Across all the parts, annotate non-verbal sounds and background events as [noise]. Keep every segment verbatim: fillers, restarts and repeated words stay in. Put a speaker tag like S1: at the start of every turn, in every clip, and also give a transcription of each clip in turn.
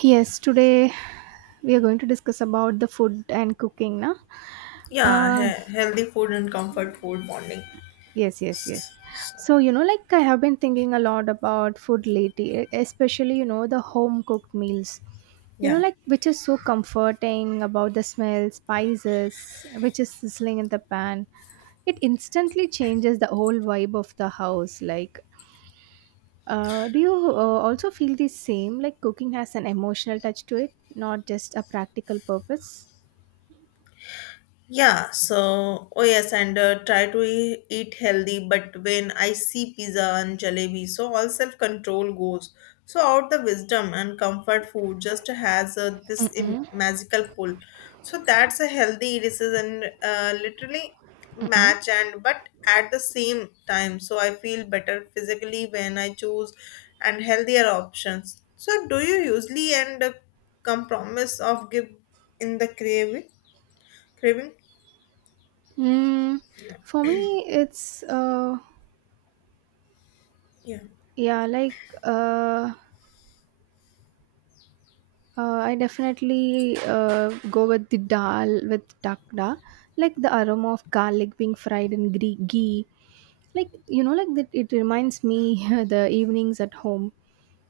S1: Yes, today we are going to discuss about the food and cooking, na?
S2: Yeah,
S1: Uh,
S2: he- healthy food and comfort food bonding.
S1: yes, yes, yes. So, you know, like I have been thinking a lot about food lately, e- especially, you know, the home cooked meals. You know,
S2: Yeah.
S1: like which is so comforting about the smell, spices, which is sizzling in the pan. It instantly changes the whole vibe of the house. Like, uh, do you uh, also feel the same? Like cooking has an emotional touch to it, not just a practical purpose?
S2: Yeah, so oh yes, and uh, try to e- eat healthy. But when I see pizza and jalebi, so all self control goes. So out the wisdom and comfort food just has uh, this Im- magical pull. So that's a healthy decision, uh, literally match and but at the same time. So I feel better physically when I choose and healthier options. So do you usually end a compromise of give in the craving? Craving?
S1: Mm, for me, it's uh,
S2: Yeah.
S1: yeah, like uh, uh, I definitely uh, go with the dal with takda, like the aroma of garlic being fried in gre- ghee. Like you know, like that. It reminds me [laughs] the evenings at home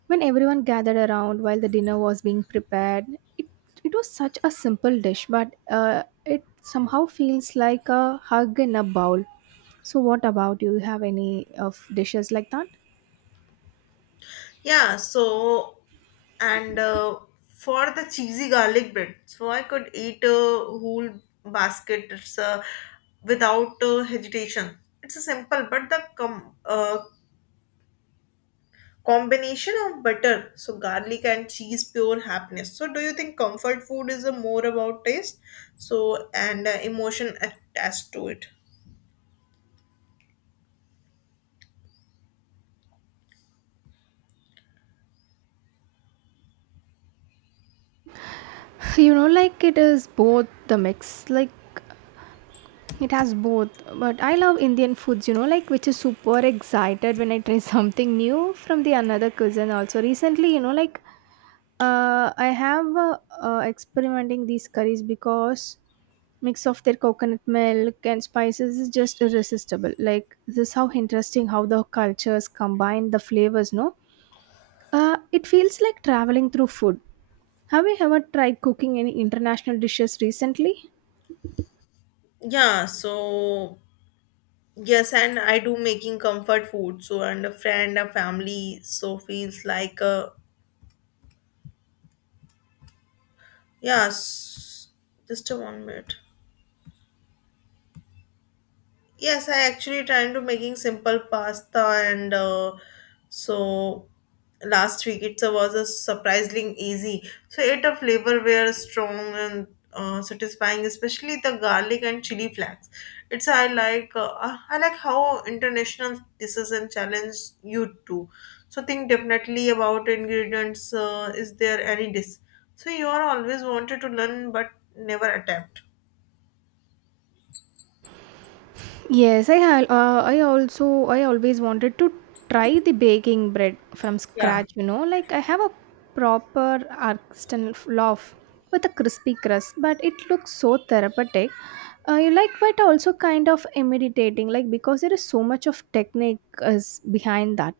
S1: when everyone gathered around while the dinner was being prepared. It it was such a simple dish, but uh, it somehow feels like a hug in a bowl. So, what about you? You have any of dishes like that?
S2: Yeah, so and uh, For the cheesy garlic bread, so I could eat a whole basket it's, uh, without uh, hesitation. It's a simple, but the com- uh, combination of butter, so garlic and cheese, pure happiness. So, do you think comfort food is a more about taste, so and uh, emotion attached to it?
S1: [laughs] You know, like it is both the mix, like it has both, but I love Indian foods, you know, like which is super excited when I try [laughs] something new from the another cuisine also recently, you know, like uh, i have uh, uh, experimenting these curries because mix of their coconut milk and spices is just irresistible. Like this is how interesting how the cultures combine the flavors, no. Uh, it feels like traveling through food. Have you ever tried cooking any international dishes recently?
S2: Yeah, so Yes, and I do making comfort food. So and a friend, a family. So feels like a yeah. s- Just a one minute. Yes, I actually trying to making simple pasta and uh, so last week it was a surprisingly easy. So it a flavor were strong and uh, satisfying, especially the garlic and chili flakes. It's I like uh, I like how international dishes and challenge you too. So think definitely about ingredients. Uh, is there any dish? So you are always wanted to learn but never attempt.
S1: Yes, I have. Uh, I also I always wanted to try the baking bread from
S2: Yeah,
S1: scratch. You know, like I have a proper artisan loaf with a crispy crust, but it looks so therapeutic. Uh, you like, but also kind of intimidating, like because there is so much of technique is behind that.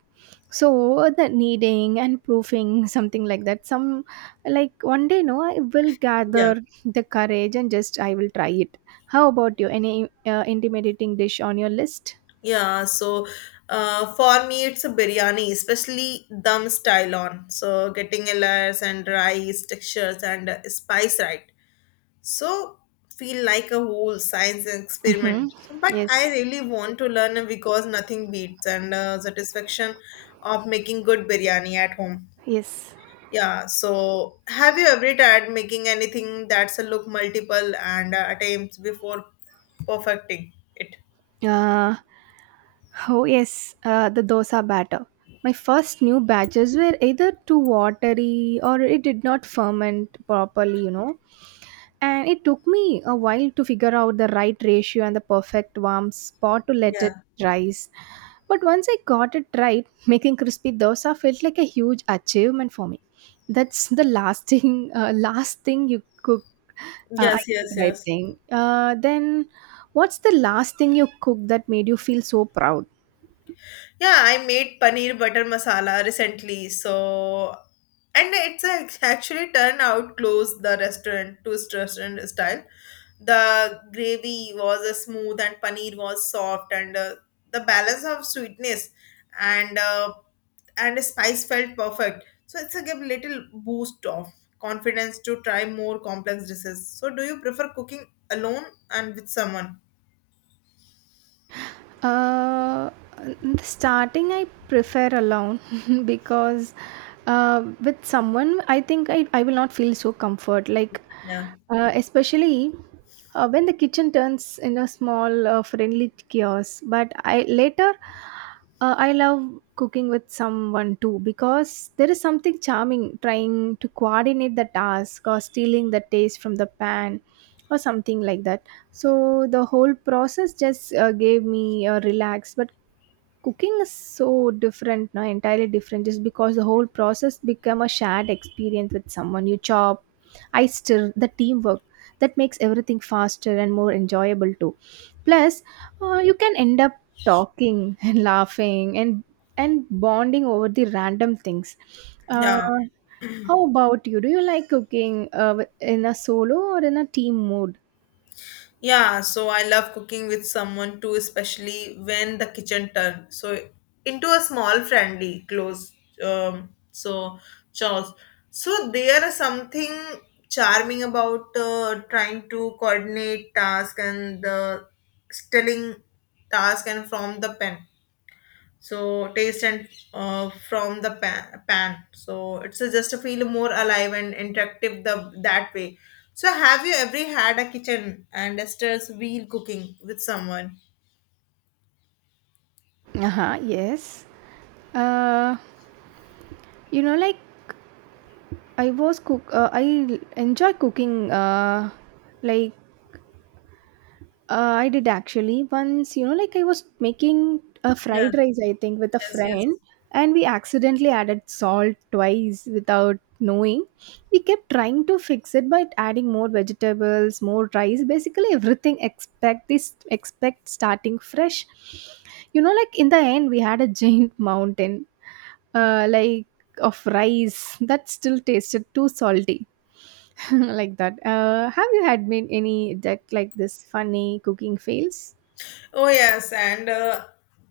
S1: So the kneading and proofing [laughs] something like that. Some, like one day, no, I will
S2: yeah.
S1: gather the courage and just I will try it. How about you? Any uh, intimidating dish on your list?
S2: Yeah, so uh, for me it's a biryani, especially dum style on. So getting layers and rice textures and uh, spice right. So feel like a whole science
S1: Mm-hmm.
S2: experiment. So, but I
S1: Yes.
S2: really want to learn because nothing beats and uh, satisfaction of making good biryani at home.
S1: Yes.
S2: Yeah, so have you ever tried making anything that's a look multiple and uh, attempts before perfecting it?
S1: Uh, oh yes, uh, the dosa batter. My first new batches were either too watery or it did not ferment properly, you know. And it took me a while to figure out the right ratio and the perfect warm spot to let
S2: Yeah.
S1: it rise. But once I got it right, [laughs] making crispy dosa felt like a huge achievement for me. That's the last thing, uh, last thing you cook. Uh, I
S2: Yes,
S1: cook
S2: yes,
S1: right
S2: yes.
S1: thing. Uh, then what's the last thing you cooked that made you feel so proud?
S2: Yeah, I made paneer butter masala recently, so and it's ac- actually turned out close the restaurant to restaurant style. The gravy was uh, smooth and paneer was soft, and uh, the balance of sweetness and uh, and spice felt perfect. So it's a give little boost of confidence to try more complex dishes. So do you prefer cooking alone and with someone?
S1: Uh, in the starting, I prefer alone [laughs] because uh, with someone, I think I, I will not feel so comfort. Like,
S2: Yeah,
S1: uh, especially uh, when the kitchen turns in a small, uh, friendly chaos. But I later, uh, I love cooking with someone too, because there is something charming trying to coordinate the task or stealing the taste from the pan, or something like that. So the whole process just uh, gave me a relax. But cooking is so different now, entirely different, just because the whole process become a shared experience with someone. You chop, I stir, the teamwork that makes everything faster and more enjoyable too. Plus, uh, you can end up talking [laughs] and laughing and and bonding over the random things. Uh,
S2: yeah.
S1: how about you? Do you like cooking uh, in a solo or in a team mode?
S2: Yeah, so I love cooking with someone too, especially when the kitchen turn. So into a small friendly close um so chores. So there is something charming about uh, trying to coordinate task and the stealing task and from the pen so taste and uh, from the pan, pan. so It's a- just to feel more alive and interactive the that way so have you ever had a kitchen and a stairs wheel cooking with someone?
S1: Uh huh. Yes. Uh, you know, like I was cook. Uh, I l- enjoy cooking. Uh, like uh, I did actually once. You know, like I was making a
S2: Yeah.
S1: fried rice, I think, with a
S2: Yes. Yes.
S1: friend, and we accidentally added salt twice without knowing. We kept trying to fix it by adding more vegetables, more rice. Basically, everything expect this expect starting fresh. You know, like in the end, we had a giant [laughs] mountain uh, like of rice that still tasted too salty. [laughs] Like that, uh, have you had been any deck like this funny cooking fails?
S2: Oh yes, and uh,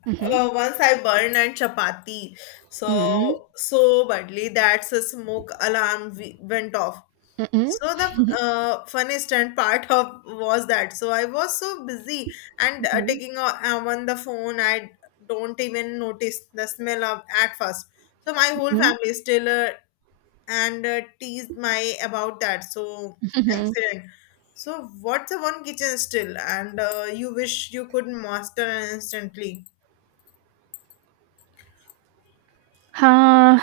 S1: Mm-hmm.
S2: uh, once I burned and chapati,
S1: Mm-hmm.
S2: so so badly that's a smoke alarm we went off.
S1: Mm-hmm.
S2: So the uh, funniest and part of was that so I was so busy and uh,
S1: Mm-hmm.
S2: taking o- um, on the phone. I don't even notice the smell of at first. So my whole
S1: Mm-hmm.
S2: family still uh, and uh, teased my about that so
S1: Mm.
S2: accident. So what's a one kitchen still and uh, you wish you could master instantly?
S1: Uh,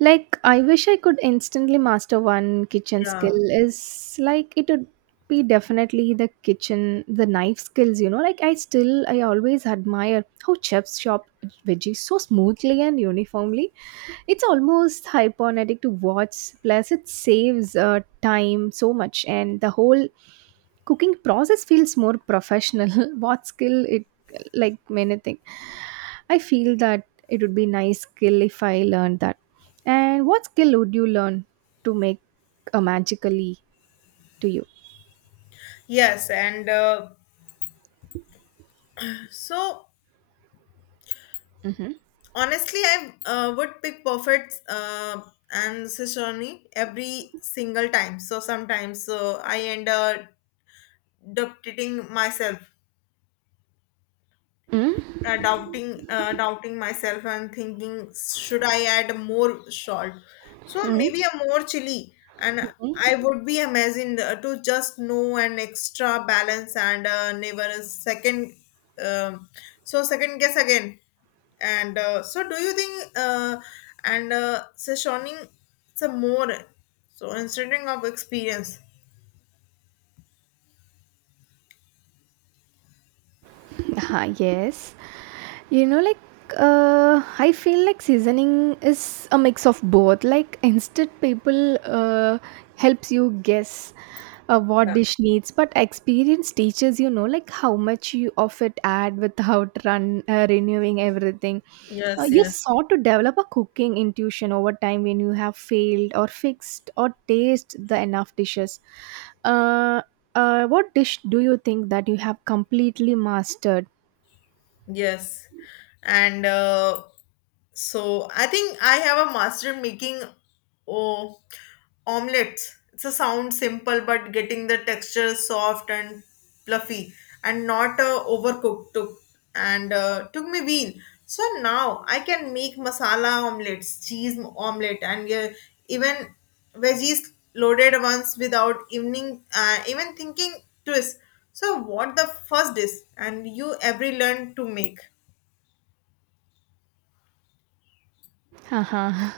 S1: like I wish I could instantly master one kitchen
S2: Yeah
S1: skill is like it would be definitely the kitchen the knife skills, you know, like I still I always admire how chefs chop veggies so smoothly and uniformly. It's almost hypnotic to watch. Plus, it saves uh, time so much, and the whole cooking process feels more professional. [laughs] What skill it, like many things. I feel that it would be nice skill if I learned that. And what skill would you learn to make a magically to you?
S2: yes and uh, so
S1: Mm-hmm.
S2: Honestly, i uh, would pick perfect uh, and sashimi every single time. So sometimes uh, I end up dictating myself,
S1: Mm-hmm.
S2: uh, doubting uh, doubting myself and thinking should I add more salt, so maybe a more chili, and I would be amazing uh, to just know an extra balance and uh, never a second um, so second guess again and uh, so do you think uh, and uh, sessioning some more so instead of experience?
S1: uh [laughs] yes. You know, like, uh, I feel like seasoning is a mix of both. Like, instant people uh, helps you guess uh, what
S2: Yeah.
S1: dish needs, but experience teaches you know, like, how much you of it add without run uh, renewing everything. Uh,
S2: Yes,
S1: you
S2: yes.
S1: sought to develop a cooking intuition over time when you have failed or fixed or taste the enough dishes. Uh, uh, what dish do you think that you have completely mastered?
S2: Yes. And uh, so I think I have a master in making oh, omelets. It's a sound simple, but getting the texture soft and fluffy and not uh, overcooked took and uh, took me wheel. So now I can make masala omelets, cheese omelet, and uh, even veggies loaded once without evening uh, even thinking twist. So what the first dish and you every learn to make?
S1: Haha.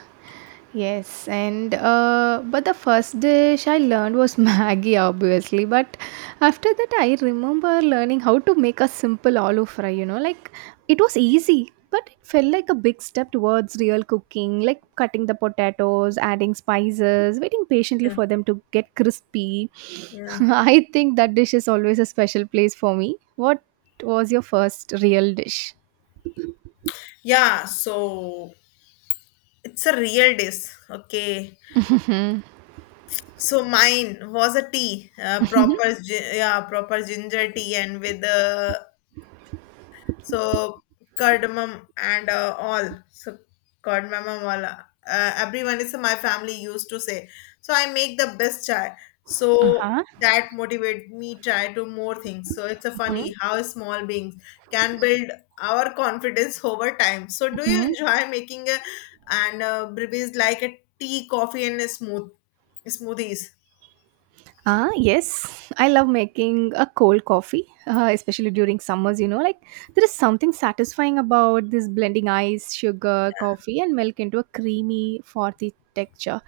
S1: Yes, and uh, but the first dish I learned was [laughs] Maggie, obviously. But after that, I remember learning how to make a simple aloo fry. You know, like it was easy, but it felt like a big step towards real cooking, like cutting the potatoes, adding spices, waiting patiently
S2: Yeah,
S1: for them to get crispy. [laughs]
S2: yeah.
S1: I think that dish is always a special place for me. What was your first real dish?
S2: Yeah, so it's a real dish. Okay.
S1: Mm-hmm.
S2: So mine was a tea, uh, proper gi- yeah, proper ginger tea and with uh, so cardamom and uh, all so cardamom and all, uh, everyone is, so my family used to say so I make the best chai.
S1: [laughs]
S2: So
S1: Uh
S2: that motivate me try to more things. So it's a funny how small beings can build our confidence [laughs] over time. So do you
S1: huh.
S2: enjoy making a, and uh, breweries like a tea coffee and a smooth smoothies?
S1: Ah, yes. I love making a cold coffee, uh, especially during summers, you know. Like, there is something satisfying about this blending ice, sugar, coffee, and milk into a creamy, frothy texture.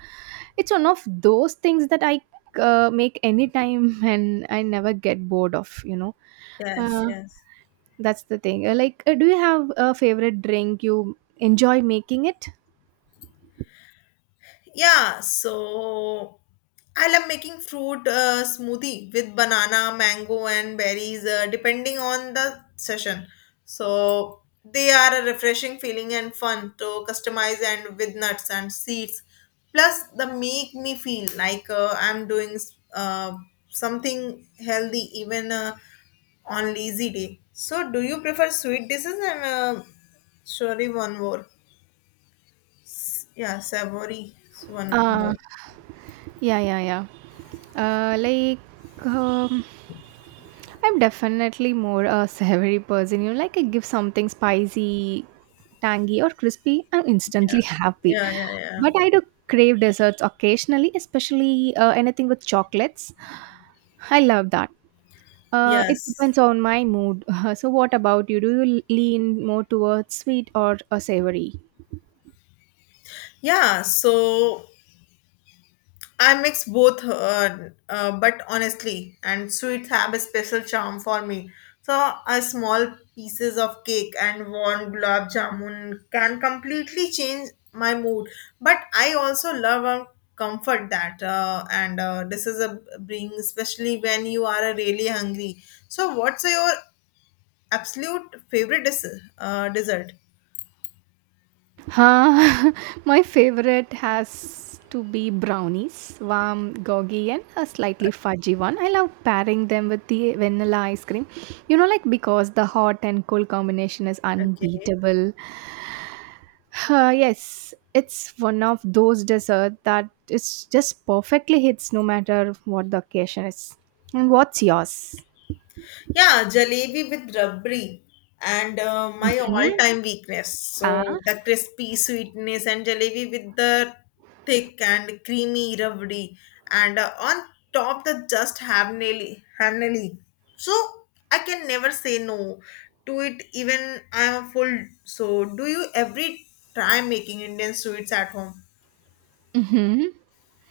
S1: It's one of those things that I uh, make anytime [laughs] and I never get bored of, you know.
S2: Yes
S1: Uh,
S2: yes
S1: that's the thing. Uh, Like, uh, do you have a favorite drink you enjoy making it?
S2: Yeah, so I love making fruit uh, smoothie with banana, mango, and berries, uh, depending on the session. So they are a refreshing feeling and fun to customize and with nuts and seeds. Plus, they make me feel like uh, I'm doing uh, something healthy even uh, on lazy day. So, do you prefer sweet dishes and uh, sorry one more? Yeah, savory one
S1: Uh,
S2: more.
S1: yeah, yeah, yeah. Uh, like, um, I'm definitely more a savory person. You know, like I give something spicy, tangy, or crispy, I'm
S2: Yeah
S1: instantly [laughs] happy.
S2: yeah yeah yeah
S1: But I do crave desserts occasionally, especially uh, anything with chocolates. I love that. Uh, it
S2: yes
S1: depends on my mood. [laughs] So, what about you? Do you lean more towards sweet or uh, savory?
S2: yeah so I mix both uh, uh, but honestly and sweets have a special charm for me. So a small pieces of cake and warm gulab jamun can completely change my mood, but I also love a comfort that uh, and uh, this is a bring especially when you are uh, really hungry. So what's your absolute favorite dessert uh, dessert?
S1: Huh? [laughs] My favorite has to be brownies, warm, goggy, and a slightly fudgy one. I love pairing them with the vanilla ice cream. You know, like because the hot and cold combination is
S2: Okay.
S1: unbeatable. Uh, yes, it's one of those desserts that it's just perfectly hits no matter what the occasion is. And what's yours?
S2: Yeah, jalebi with rabri and uh, my
S1: Mm-hmm.
S2: all-time weakness. So
S1: Ah.
S2: the crispy sweetness and jalebi with the thick and creamy rabri and uh, on top the just hamneli hamneli. So I can never say no to it even I'm a full. So do you every try making Indian sweets at home?
S1: Mm-hmm.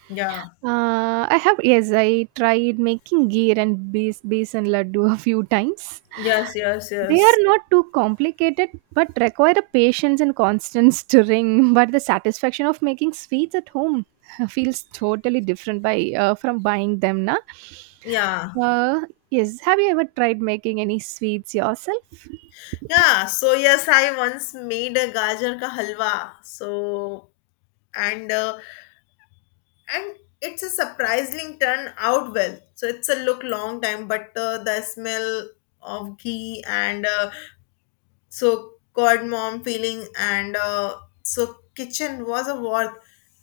S2: Yeah.
S1: Uh, I have, yes, I tried making gear and base besan laddu [laughs] a few times.
S2: Yes, yes,
S1: They are
S2: yes.
S1: not too complicated, but require a patience and constant stirring. [laughs] But the satisfaction of making sweets at home [laughs] feels totally different by uh, from buying them, na.
S2: Yeah.
S1: Uh, yes, have you ever tried making any sweets yourself?
S2: Yeah, so yes, I once made a gajar ka halwa. So and uh, and it's a surprisingly turn out well. So it's a look long time, but uh, the smell of ghee and uh, so cardamom feeling and uh, so kitchen was a worth.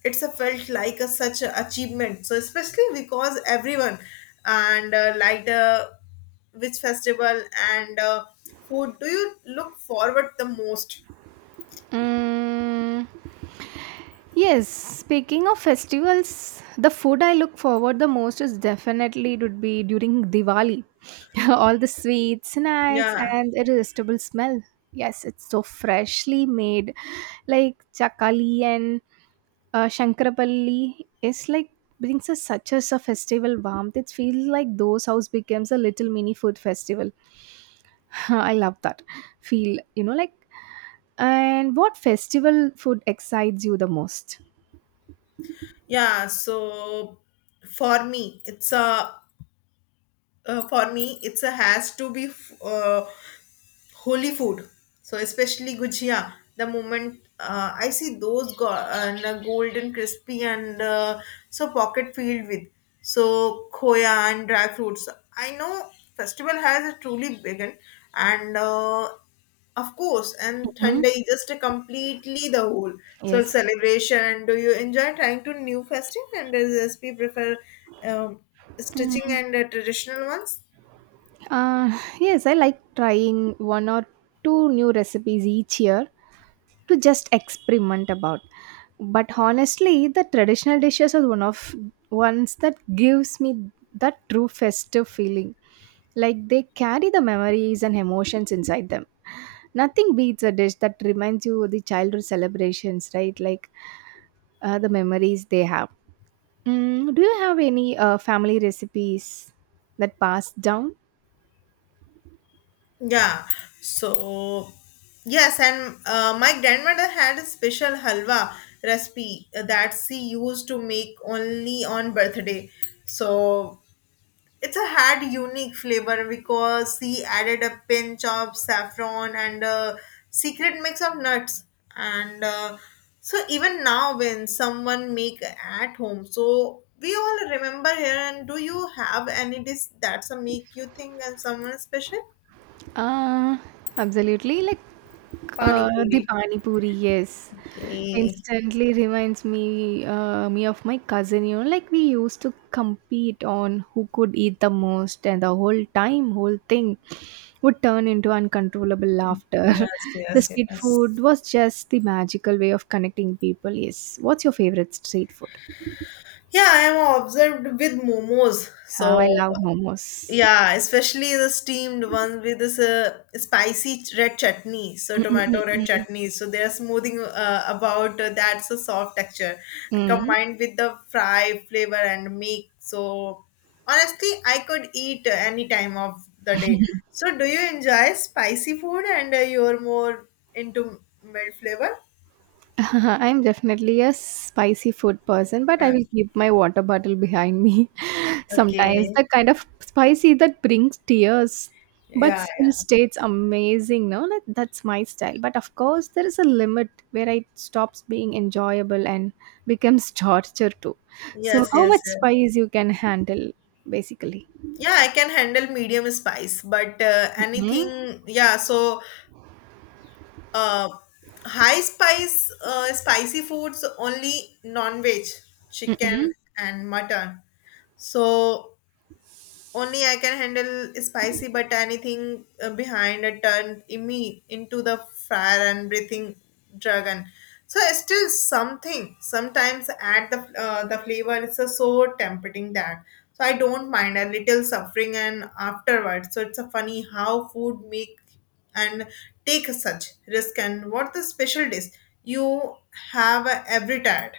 S2: It's a felt like a such a achievement. So especially because everyone and uh, like uh, which festival and uh, food do you look forward the most?
S1: Mm. Yes, speaking of festivals, the food I look forward the most is definitely it would be during Diwali. [laughs] All the sweets, snacks,
S2: Yeah,
S1: and irresistible smell. Yes, it's so freshly made. Like chakali and uh, shankarapalli is like brings us such as a festival warmth. It feels like those house becomes a little mini food festival. [laughs] I love that feel. You know, like, and what festival food excites you the most?
S2: yeah. So for me, it's a uh, for me it's a has to be f- uh, holy food. So especially gujia. The moment uh, I see those go- and, uh, golden crispy and uh, so pocket filled with so khoya and dry fruits. I know festival has truly begun, and uh, of course, and Sunday is just a completely the whole so
S1: Yes.
S2: celebration. Do you enjoy trying to new festive and does S P prefer um, stitching
S1: Mm,
S2: and uh, traditional ones?
S1: uh, yes, I like trying one or two new recipes each year to just experiment about. But honestly, the traditional dishes are one of ones that gives me that true festive feeling. Like they carry the memories and emotions inside them. Nothing beats a dish that reminds you of the childhood celebrations, right? Like uh, the memories they have. Mm, do you have any uh, family recipes that passed down?
S2: Yeah. So yes, and uh, my grandmother had a special halwa recipe uh, that she used to make only on birthday. So it's a had unique flavor because she added a pinch of saffron and a secret mix of nuts and. Uh, so even now when someone make at home so we all remember here. And do you have any dish that's a make you think and someone special?
S1: Uh, absolutely. Like
S2: Pani
S1: uh, the
S2: puri
S1: pani puri, yes.
S2: Okay.
S1: Instantly reminds me uh, me of my cousin. You know, like we used to compete on who could eat the most, and the whole time, whole thing would turn into uncontrollable laughter. [laughs]
S2: Yes,
S1: The
S2: yes,
S1: street food
S2: yes.
S1: was just the magical way of connecting people. Yes. What's your favorite street food?
S2: Yeah, I am observed with momos.
S1: How I
S2: So
S1: love momos.
S2: yeah, especially the steamed ones with this uh, spicy ch- red chutney. So tomato red
S1: Mm-mm-mm-mm.
S2: chutney. So they are smoothing uh, about uh, that's a soft texture and combined with the fry flavor and milk. So honestly, I could eat uh, any time of the day. So do you enjoy spicy food and uh, you're more into mild flavor?
S1: [laughs] I'm definitely a spicy food person, but I
S2: Uh,
S1: will keep my water bottle behind me. [laughs] Sometimes
S2: okay.
S1: the kind of spicy that brings tears, but
S2: Yeah,
S1: still
S2: yeah.
S1: stays amazing. No, like, that's my style. But of course, there is a limit where it stops being enjoyable and becomes [laughs] torture too. So,
S2: Yes,
S1: how much
S2: yes, yes.
S1: spice you can handle, basically?
S2: Yeah, I can handle medium spice, but uh,
S1: Mm-hmm.
S2: anything, yeah, so uh, high spice, uh, spicy foods only non-veg, chicken and mutton. So only I can handle spicy, but anything uh, behind a turn in me into the fire and breathing dragon. So it's still something. Sometimes add the uh, the flavor. It's a so tempting that. So I don't mind a little suffering and afterwards. So it's a funny how food make and take such risk. And what the special dish you have every time?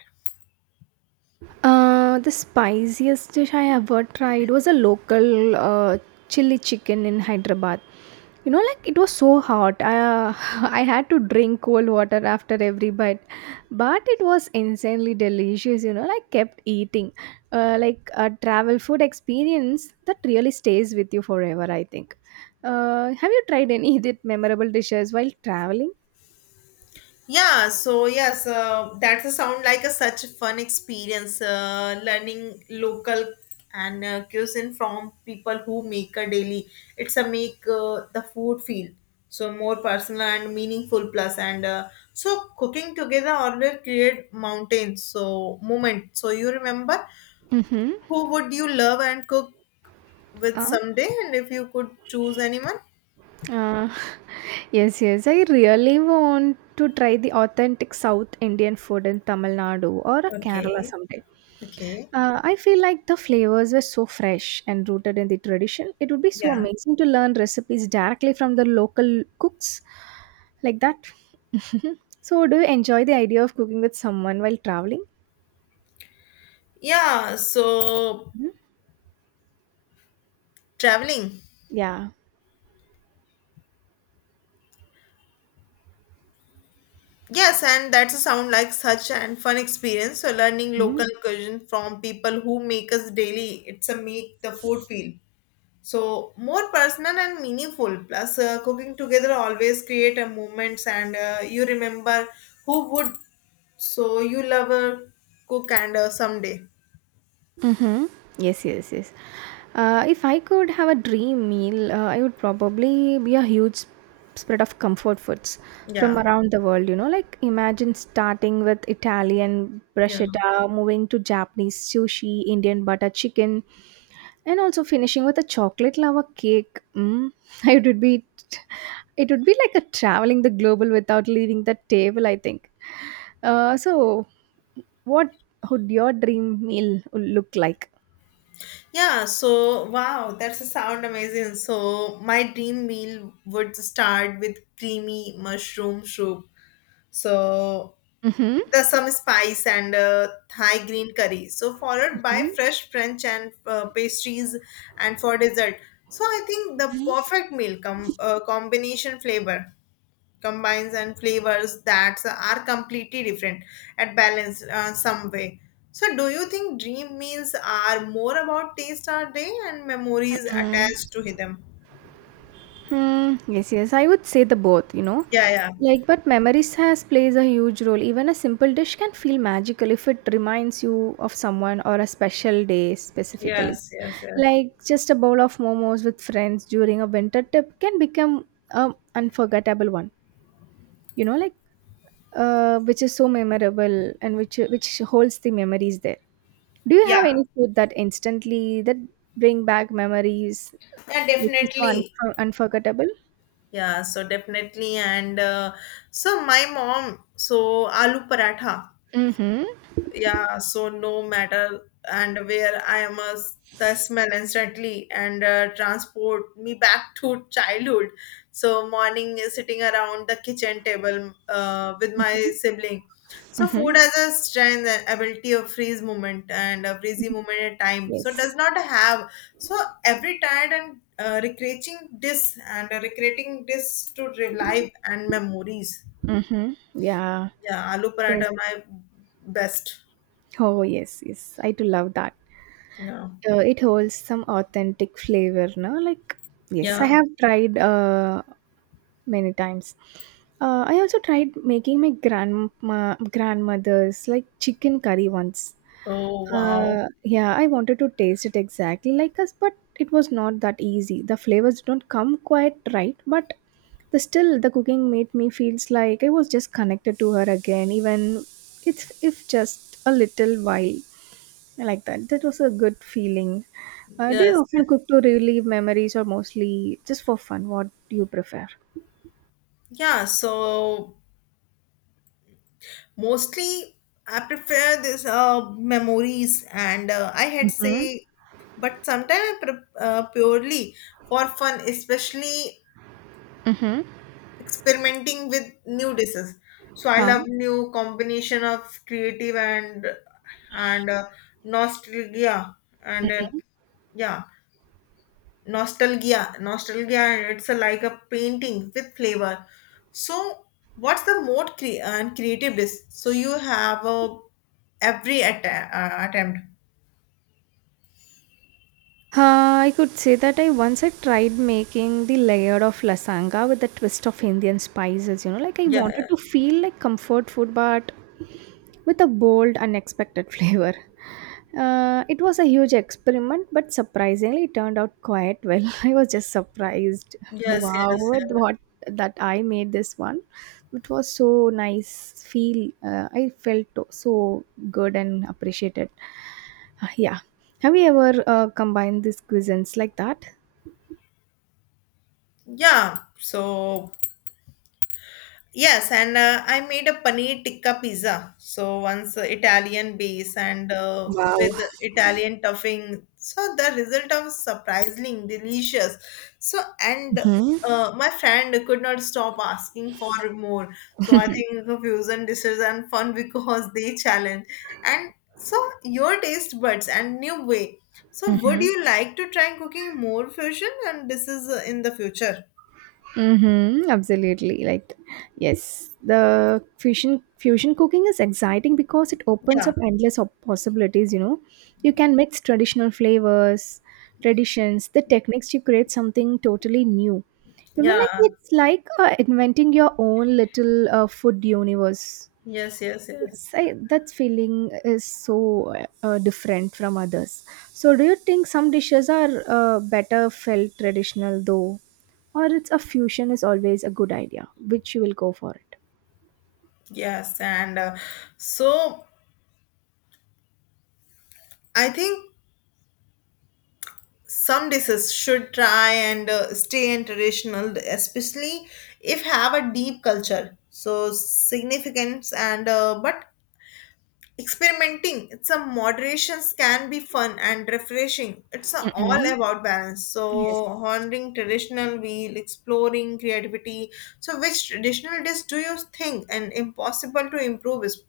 S1: Uh, the spiciest dish I ever tried was a local uh, chili chicken in Hyderabad. You know, like it was so hot. I uh, [laughs] I had to drink cold water after every bite, but it was insanely delicious. You know, like kept eating, uh, like a travel food experience that really stays with you forever, I think. Uh, have you tried any [laughs] of memorable dishes while traveling?
S2: Yeah, so yes, uh, that's a sound like a such a fun experience. Uh, learning local and uh, cuisine from people who make a daily. It's a make uh, the food feel so more personal and meaningful. Plus, and uh, so cooking together order create mountains. So moment. So you remember
S1: Mm-hmm.
S2: who would you love and cook with someday? And if you could choose anyone,
S1: Uh, [laughs] yes, yes. I really want to try the authentic South Indian food in Tamil Nadu or Kerala
S2: Okay.
S1: someday.
S2: okay.
S1: Uh, I feel like the flavors were so fresh and rooted in the tradition. It would be so
S2: Yeah.
S1: amazing to learn recipes directly from the local cooks like that. [laughs] So, do you enjoy the idea of cooking with someone while traveling?
S2: Yeah, so
S1: Mhm.
S2: traveling.
S1: Yeah.
S2: Yes, and that's a sound like such an fun experience. So learning local cuisine from people who make us daily, it's a make the food feel so more personal and meaningful. Plus, uh, cooking together always create a moments, and uh, you remember who would so you love uh, cook and uh, someday.
S1: Mhm. Yes, yes, yes. Uh, if I could have a dream meal, uh, I would probably be a huge sp- spread of comfort foods from
S2: Yeah,
S1: around the world. You know, like imagine starting with Italian
S2: yeah.
S1: bruschetta, moving to Japanese sushi, Indian butter chicken, and also finishing with a chocolate lava cake. Mm. [laughs] It would be, it would be like a traveling the global without leaving the table. I think. Uh, so. What would your dream meal look like?
S2: Yeah, so wow, that's a sound amazing. So my dream meal would start with creamy mushroom soup. So
S1: Mhm.
S2: the some spice and uh, Thai green curry. So followed by
S1: Mhm.
S2: fresh French and uh, pastries and for dessert. So I think the perfect meal com- uh, combination flavor combines and flavors that are completely different at balance uh, some way. So do you think dream meals are more about taste or day and memories attached to
S1: Mhm.
S2: them?
S1: Hmm. Yes, yes. I would say the both, you know.
S2: Yeah, yeah.
S1: Like, but memories has plays a huge role. Even a simple dish can feel magical if it reminds you of someone or a special day specifically.
S2: Yes, yes, yes.
S1: Like just a bowl of momos with friends during a winter trip can become a unforgettable one. You know, like uh, which is so memorable and which which holds the memories there. Do you have
S2: Yeah,
S1: any food that instantly that bring back memories
S2: yeah,
S1: which is so
S2: definitely.
S1: unfor- unforgettable?
S2: Yeah, so definitely. And uh, So my mom, so aloo paratha,
S1: Mm-hmm.
S2: yeah, so no matter and where I am a, the smell instantly and uh, transport me back to childhood, so morning is sitting around the kitchen table uh, with my sibling. So
S1: Mm-hmm.
S2: food has a strength and ability of freeze moment and a freezy moment at time, so
S1: Yes.
S2: does not have, so every tired and uh, recreating this and uh, recreating this to relive and memories.
S1: Mm-hmm. Yeah.
S2: Yeah, aloo
S1: Yes.
S2: paratha my best,
S1: Oh yes, yes. I do love that.
S2: yeah.
S1: Uh, it holds some authentic flavor, no? Like yes, I
S2: Yeah.
S1: have tried uh many times. Uh, I also tried making my grandma grandmother's like chicken curry once.
S2: Oh, wow.
S1: Uh, yeah, I wanted to taste it exactly like us, but it was not that easy. The flavors don't come quite right, but the still the cooking made me feels like I was just connected to her again, even it's if just a little while. I like that. That was a good feeling. Uh, do you
S2: Yes.
S1: often cook to relieve memories or mostly just for fun? What do you prefer?
S2: Yeah. So mostly I prefer this uh, memories, and uh, I had
S1: Mhm.
S2: say, but sometimes I pre- uh, purely for fun, especially
S1: Mhm.
S2: experimenting with new dishes. So I
S1: Um,
S2: love new combination of creative and and uh, nostalgia and
S1: Mm.
S2: uh, yeah. nostalgia nostalgia and it's a, like a painting with flavor. So what's the mode cre- and creative this, so you have a every att- uh, attempt.
S1: uh, I could say that I once I tried making the layer of lasanga with the twist of Indian spices. You know, like I
S2: Yeah.
S1: wanted to feel like comfort food, but with a bold, unexpected [laughs] flavor. Uh, it was a huge experiment, but surprisingly, it turned out quite well. [laughs] I was just surprised.
S2: Yes,
S1: Wow,
S2: yes,
S1: with
S2: yes.
S1: what that I made this one. It was so nice. Feel uh, I felt so good and appreciated. Uh, Yeah. Have you ever uh, combined these cuisines like that?
S2: Yeah, so yes, and uh, I made a paneer tikka pizza. So once uh, Italian base and uh,
S1: Wow.
S2: with Italian stuffing. So the result was surprisingly delicious. So and
S1: Hmm.
S2: uh, my friend could not stop asking for more. So I think the fusion dishes and fun [laughs] because they challenge. And so your taste buds and new way. So would
S1: Hmm.
S2: you like to try cooking more fusion and this is uh, in the future?
S1: Mm-hmm, absolutely. Like, yes, the fusion fusion cooking is exciting because it opens
S2: Yeah.
S1: up endless op- possibilities. You know, you can mix traditional flavors, traditions, the techniques to create something totally new. You know,
S2: Yeah.
S1: like it's like uh, inventing your own little uh, food universe.
S2: Yes, yes, yes.
S1: Yes, I, that feeling is so uh, different from others. So, do you think some dishes are uh, better felt traditional though, or it's a fusion is always a good idea? Which you will go for it?
S2: Yes, and uh, so I think some dishes should try and uh, stay in traditional, especially if have a deep culture. So significance and uh, but experimenting, it's a moderations can be fun and refreshing. It's a, all
S1: Mm-mm.
S2: about balance.
S1: Yes.
S2: So honoring traditional while exploring creativity. So which traditional dish do you think and impossible to improve is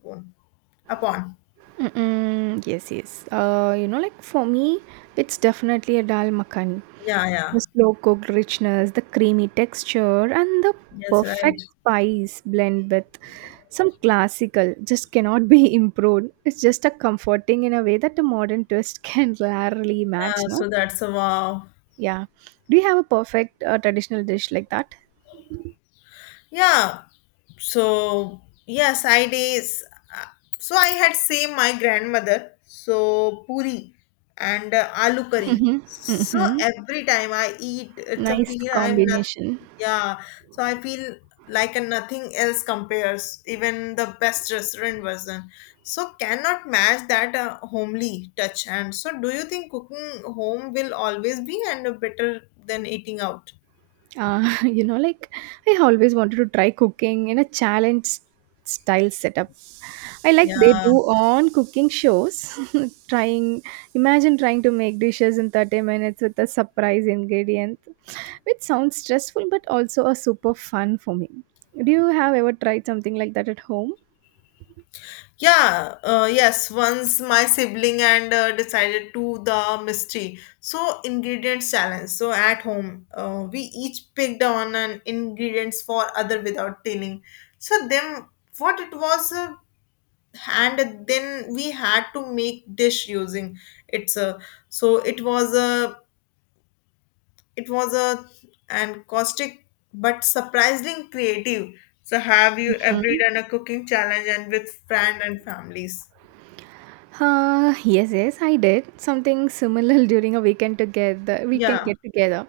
S2: upon?
S1: Mm-mm, yes, yes. Uh, you know, like for me, it's definitely a dal makhani.
S2: Yeah, yeah.
S1: The slow cooked richness, the creamy texture, and the
S2: Yes,
S1: perfect
S2: right.
S1: spice blend with some classical just cannot be [laughs] improved. It's just a comforting in a way that a modern twist [laughs] can rarely
S2: Yeah,
S1: match, no?
S2: so that's a wow.
S1: Yeah. Do you have a perfect uh, traditional dish like that?
S2: Yeah. So yes, I days. Uh, So I had same my grandmother. So puri and uh, aloo curry.
S1: Mm-hmm.
S2: So
S1: Mm-hmm.
S2: every time I eat, it's a
S1: Nice
S2: feel I'm not.
S1: combination.
S2: Yeah. So I feel like a nothing else compares. Even the best restaurant version. So cannot match that uh, homely touch. And so, do you think cooking home will always be and better than eating out?
S1: Uh, [laughs] you know, like I always wanted to try cooking in a challenge s- style setup. I like they
S2: Yeah.
S1: do on cooking shows. [laughs] trying, imagine trying to make dishes in thirty minutes with a surprise ingredient, which sounds stressful but also a super fun for me. Do you have ever tried something like that at home?
S2: Yeah, uh, yes. Once my sibling and uh, decided to the mystery. So ingredients challenge. So at home, uh, we each picked on an ingredients for other without telling. So then what it was, uh, and then we had to make dish using it's uh, so it was a it was a and caustic but surprisingly creative. So have you ever
S1: Mhm.
S2: done a cooking challenge and with friend and families?
S1: Uh, yes, yes, I did something similar [laughs] during a weekend together. Weekend
S2: Yeah.
S1: get together.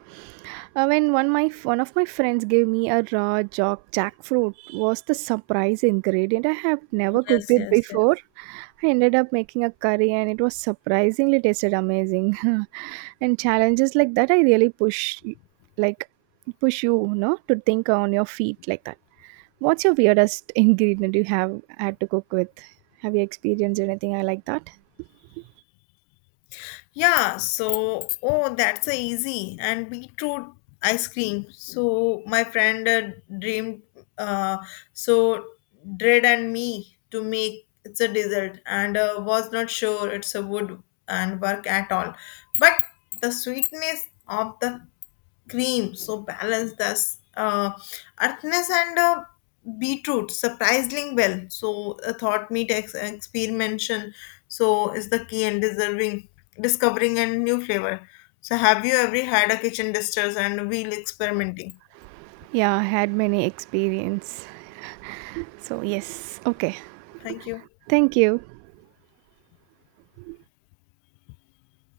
S1: Uh, when one my one of my friends gave me a raw jack jackfruit was the surprise ingredient. I have never cooked
S2: Yes,
S1: it
S2: yes,
S1: before.
S2: yes.
S1: I ended up making a curry and it was surprisingly tasted amazing. [laughs] And challenges like that I really push like push you, no, to think on your feet like that. What's your weirdest [laughs] ingredient you have had to cook with? Have you experienced anything like that?
S2: Yeah, so oh, that's a easy and beetroot ice cream. So my friend uh, dreamed, uh, so Dread and me to make it's a dessert and uh, was not sure it's a wood and work at all. But the sweetness of the cream so balanced thus uh, earthness and uh, beetroot surprisingly well, so a thought meat ex- experimentation so is the key in deserving discovering a new flavor. So have you ever had a kitchen distress and wheel experimenting?
S1: Yeah, I had many experience. So yes. Okay.
S2: Thank you.
S1: Thank you.